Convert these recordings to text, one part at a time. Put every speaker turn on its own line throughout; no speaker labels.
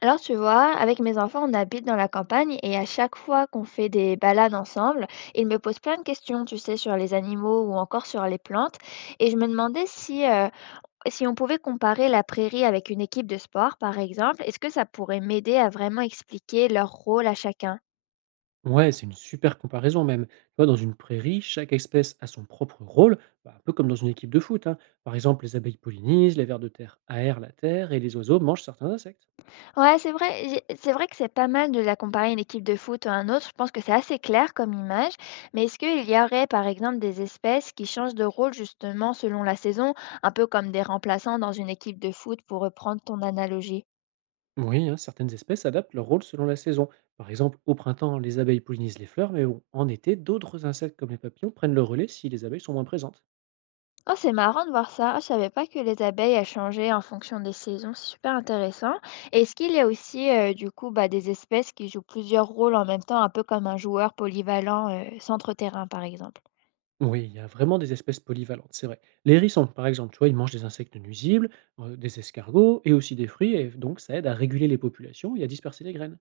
Alors, tu vois, avec mes enfants, on habite dans la campagne et à chaque fois qu'on fait des balades ensemble, ils me posent plein de questions, tu sais, sur les animaux ou encore sur les plantes. Et je me demandais si, si on pouvait comparer la prairie avec une équipe de sport, par exemple, est-ce que ça pourrait m'aider à vraiment expliquer leur rôle à chacun?
Ouais, c'est une super comparaison même. Tu vois, dans une prairie, chaque espèce a son propre rôle, bah, un peu comme dans une équipe de foot, hein. Par exemple, les abeilles pollinisent, les vers de terre aèrent la terre et les oiseaux mangent certains insectes.
Ouais, c'est vrai. J'ai C'est vrai que c'est pas mal de la comparer une équipe de foot à un autre. Je pense que c'est assez clair comme image. Mais est-ce qu'il y aurait, par exemple, des espèces qui changent de rôle justement selon la saison, un peu comme des remplaçants dans une équipe de foot pour reprendre ton analogie?
Oui, hein, certaines espèces adaptent leur rôle selon la saison. Par exemple, au printemps, les abeilles pollinisent les fleurs, mais bon, en été, d'autres insectes comme les papillons prennent le relais si les abeilles sont moins présentes.
Oh, c'est marrant de voir ça. Ah, je savais pas que les abeilles elles changeaient en fonction des saisons. C'est super intéressant. Et est-ce qu'il y a aussi, du coup, bah, des espèces qui jouent plusieurs rôles en même temps, un peu comme un joueur polyvalent, centre-terrain, par exemple?
Oui, il y a vraiment des espèces polyvalentes, c'est vrai. Les hérissons, par exemple, tu vois, ils mangent des insectes nuisibles, des escargots et aussi des fruits, et donc ça aide à réguler les populations et à disperser les graines.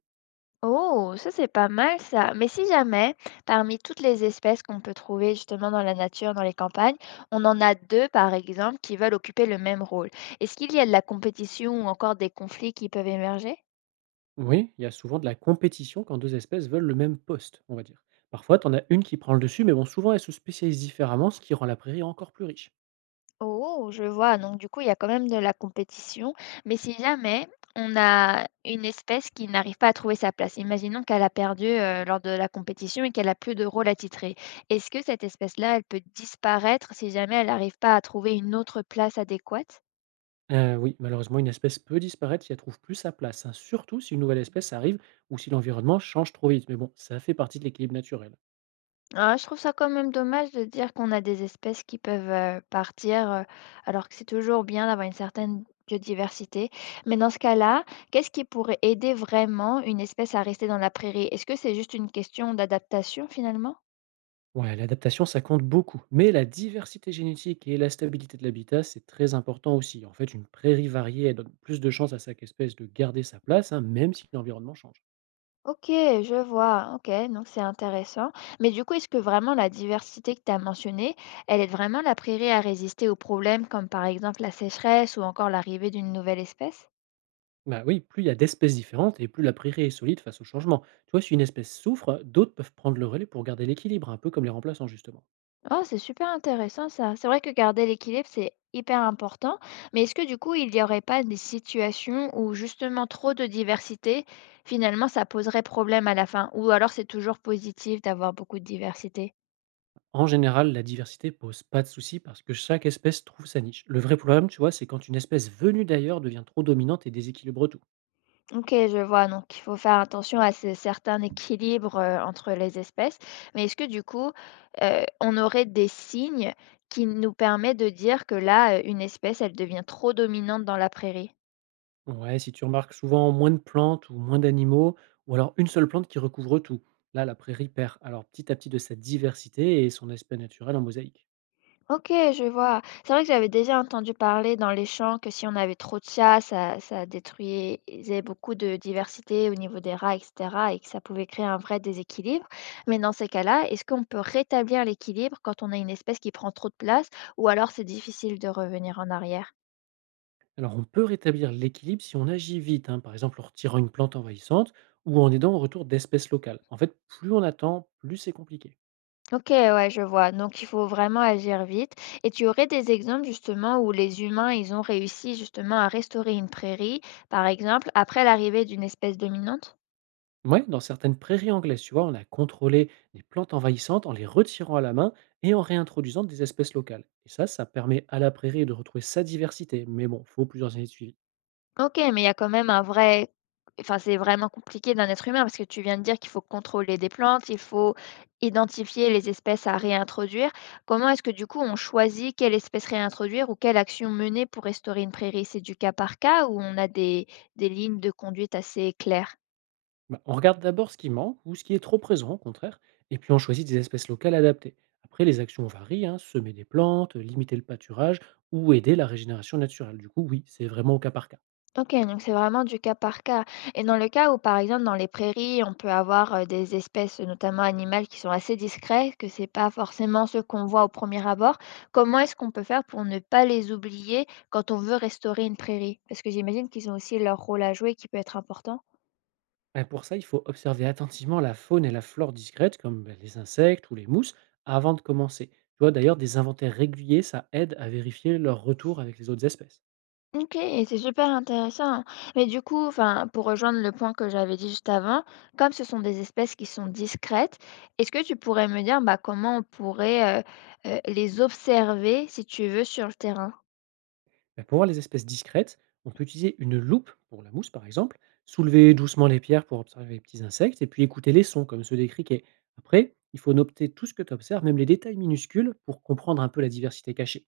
Oh, ça c'est pas mal ça. Mais si jamais, parmi toutes les espèces qu'on peut trouver justement dans la nature, dans les campagnes, on en a deux par exemple qui veulent occuper le même rôle. Est-ce qu'il y a de la compétition ou encore des conflits qui peuvent émerger?
Oui, il y a souvent de la compétition quand 2 espèces veulent le même poste, on va dire. Parfois, t'en en as une qui prend le dessus, mais bon, souvent, elles se spécialisent différemment, ce qui rend la prairie encore plus riche.
Oh, je vois. Donc du coup, il y a quand même de la compétition. Mais si jamais on a une espèce qui n'arrive pas à trouver sa place, imaginons qu'elle a perdu lors de la compétition et qu'elle a plus de rôle à titrer. Est-ce que cette espèce-là, elle peut disparaître si jamais elle n'arrive pas à trouver une autre place adéquate?
Oui, malheureusement, une espèce peut disparaître si elle trouve plus sa place, hein, surtout si une nouvelle espèce arrive ou si l'environnement change trop vite. Mais bon, ça fait partie de l'équilibre naturel.
Ah, je trouve ça quand même dommage de dire qu'on a des espèces qui peuvent partir, alors que c'est toujours bien d'avoir une certaine biodiversité. Mais dans ce cas-là, qu'est-ce qui pourrait aider vraiment une espèce à rester dans la prairie? Est-ce que c'est juste une question d'adaptation finalement?
Ouais, l'adaptation, ça compte beaucoup. Mais la diversité génétique et la stabilité de l'habitat, c'est très important aussi. En fait, une prairie variée, elle donne plus de chances à chaque espèce de garder sa place, hein, même si l'environnement change.
Ok, je vois. Ok, donc c'est intéressant. Mais du coup, est-ce que vraiment la diversité que tu as mentionnée, elle aide vraiment la prairie à résister aux problèmes comme par exemple la sécheresse ou encore l'arrivée d'une nouvelle espèce?
Bah oui, plus il y a d'espèces différentes et plus la prairie est solide face au changement. Tu vois, si une espèce souffre, d'autres peuvent prendre le relais pour garder l'équilibre, un peu comme les remplaçants justement.
Oh, c'est super intéressant ça. C'est vrai que garder l'équilibre, c'est hyper important. Mais est-ce que du coup, il n'y aurait pas des situations où justement trop de diversité, finalement, ça poserait problème à la fin? Ou alors c'est toujours positif d'avoir beaucoup de diversité?
En général, la diversité pose pas de souci parce que chaque espèce trouve sa niche. Le vrai problème, tu vois, c'est quand une espèce venue d'ailleurs devient trop dominante et déséquilibre tout.
Ok, je vois. Donc, il faut faire attention à ce certain équilibre entre les espèces. Mais est-ce que du coup, on aurait des signes qui nous permettent de dire que là, une espèce, elle devient trop dominante dans la prairie?
Ouais, si tu remarques souvent moins de plantes ou moins d'animaux, ou alors une seule plante qui recouvre tout. Là, la prairie perd alors petit à petit de sa diversité et son aspect naturel en mosaïque.
OK, je vois. C'est vrai que j'avais déjà entendu parler dans les champs que si on avait trop de chats, ça détruisait beaucoup de diversité au niveau des rats, etc., et que ça pouvait créer un vrai déséquilibre. Mais dans ces cas-là, est-ce qu'on peut rétablir l'équilibre quand on a une espèce qui prend trop de place, ou alors c'est difficile de revenir en arrière?
Alors, on peut rétablir l'équilibre si on agit vite, hein, par exemple en retirant une plante envahissante ou en aidant au retour d'espèces locales. En fait, plus on attend, plus c'est compliqué.
Ok, ouais, je vois. Donc, il faut vraiment agir vite. Et tu aurais des exemples justement où les humains, ils ont réussi justement à restaurer une prairie, par exemple, après l'arrivée d'une espèce dominante?
Ouais, dans certaines prairies anglaises, tu vois, on a contrôlé les plantes envahissantes en les retirant à la main et en réintroduisant des espèces locales. Et ça permet à la prairie de retrouver sa diversité. Mais bon, faut plusieurs années de suivi.
OK, mais il y a quand même un vrai, enfin, c'est vraiment compliqué d'un être humain parce que tu viens de dire qu'il faut contrôler des plantes, il faut identifier les espèces à réintroduire. Comment est-ce que du coup on choisit quelle espèce réintroduire ou quelle action mener pour restaurer une prairie? C'est du cas par cas ou on a des lignes de conduite assez claires?
Bah, on regarde d'abord ce qui manque ou ce qui est trop présent au contraire, et puis on choisit des espèces locales adaptées. Après, les actions varient, hein, semer des plantes, limiter le pâturage ou aider la régénération naturelle. Du coup, oui, c'est vraiment au cas par cas.
OK, donc c'est vraiment du cas par cas. Et dans le cas où, par exemple, dans les prairies, on peut avoir des espèces, notamment animales, qui sont assez discrètes, que c'est pas forcément ce qu'on voit au premier abord, comment est-ce qu'on peut faire pour ne pas les oublier quand on veut restaurer une prairie? Parce que j'imagine qu'ils ont aussi leur rôle à jouer qui peut être important.
Et pour ça, il faut observer attentivement la faune et la flore discrètes, comme bah, les insectes ou les mousses, avant de commencer. Tu vois, d'ailleurs, des inventaires réguliers, ça aide à vérifier leur retour avec les autres espèces.
OK et c'est super intéressant. Mais du coup, enfin, pour rejoindre le point que j'avais dit juste avant, comme ce sont des espèces qui sont discrètes, est-ce que tu pourrais me dire, bah, comment on pourrait, les observer, si tu veux, sur le terrain?
Bah, pour voir les espèces discrètes, on peut utiliser une loupe pour la mousse par exemple, soulever doucement les pierres pour observer les petits insectes et puis écouter les sons comme ceux des criquets. Après, il faut noter tout ce que tu observes, même les détails minuscules, pour comprendre un peu la diversité cachée.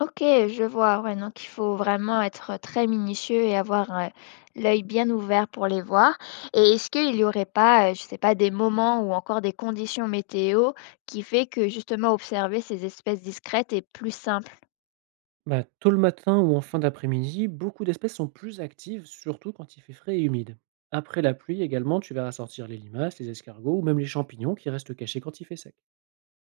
OK, je vois. Ouais, donc il faut vraiment être très minutieux et avoir, l'œil bien ouvert pour les voir et est-ce qu'il n'y aurait pas, je sais pas, des moments ou encore des conditions météo qui fait que justement observer ces espèces discrètes est plus simple?
Bah, tôt le matin ou en fin d'après-midi, beaucoup d'espèces sont plus actives, surtout quand il fait frais et humide. Après la pluie également, tu verras sortir les limaces, les escargots ou même les champignons qui restent cachés quand il fait sec.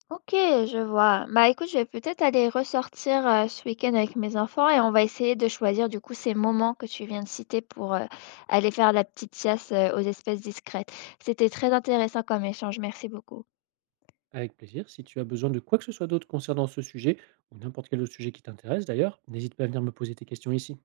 OK, je vois. Bah, écoute, je vais peut-être aller ressortir, ce week-end avec mes enfants et on va essayer de choisir du coup ces moments que tu viens de citer pour, aller faire la petite chasse, aux espèces discrètes. C'était très intéressant comme échange, merci beaucoup.
Avec plaisir. Si tu as besoin de quoi que ce soit d'autre concernant ce sujet, ou n'importe quel autre sujet qui t'intéresse d'ailleurs, n'hésite pas à venir me poser tes questions ici.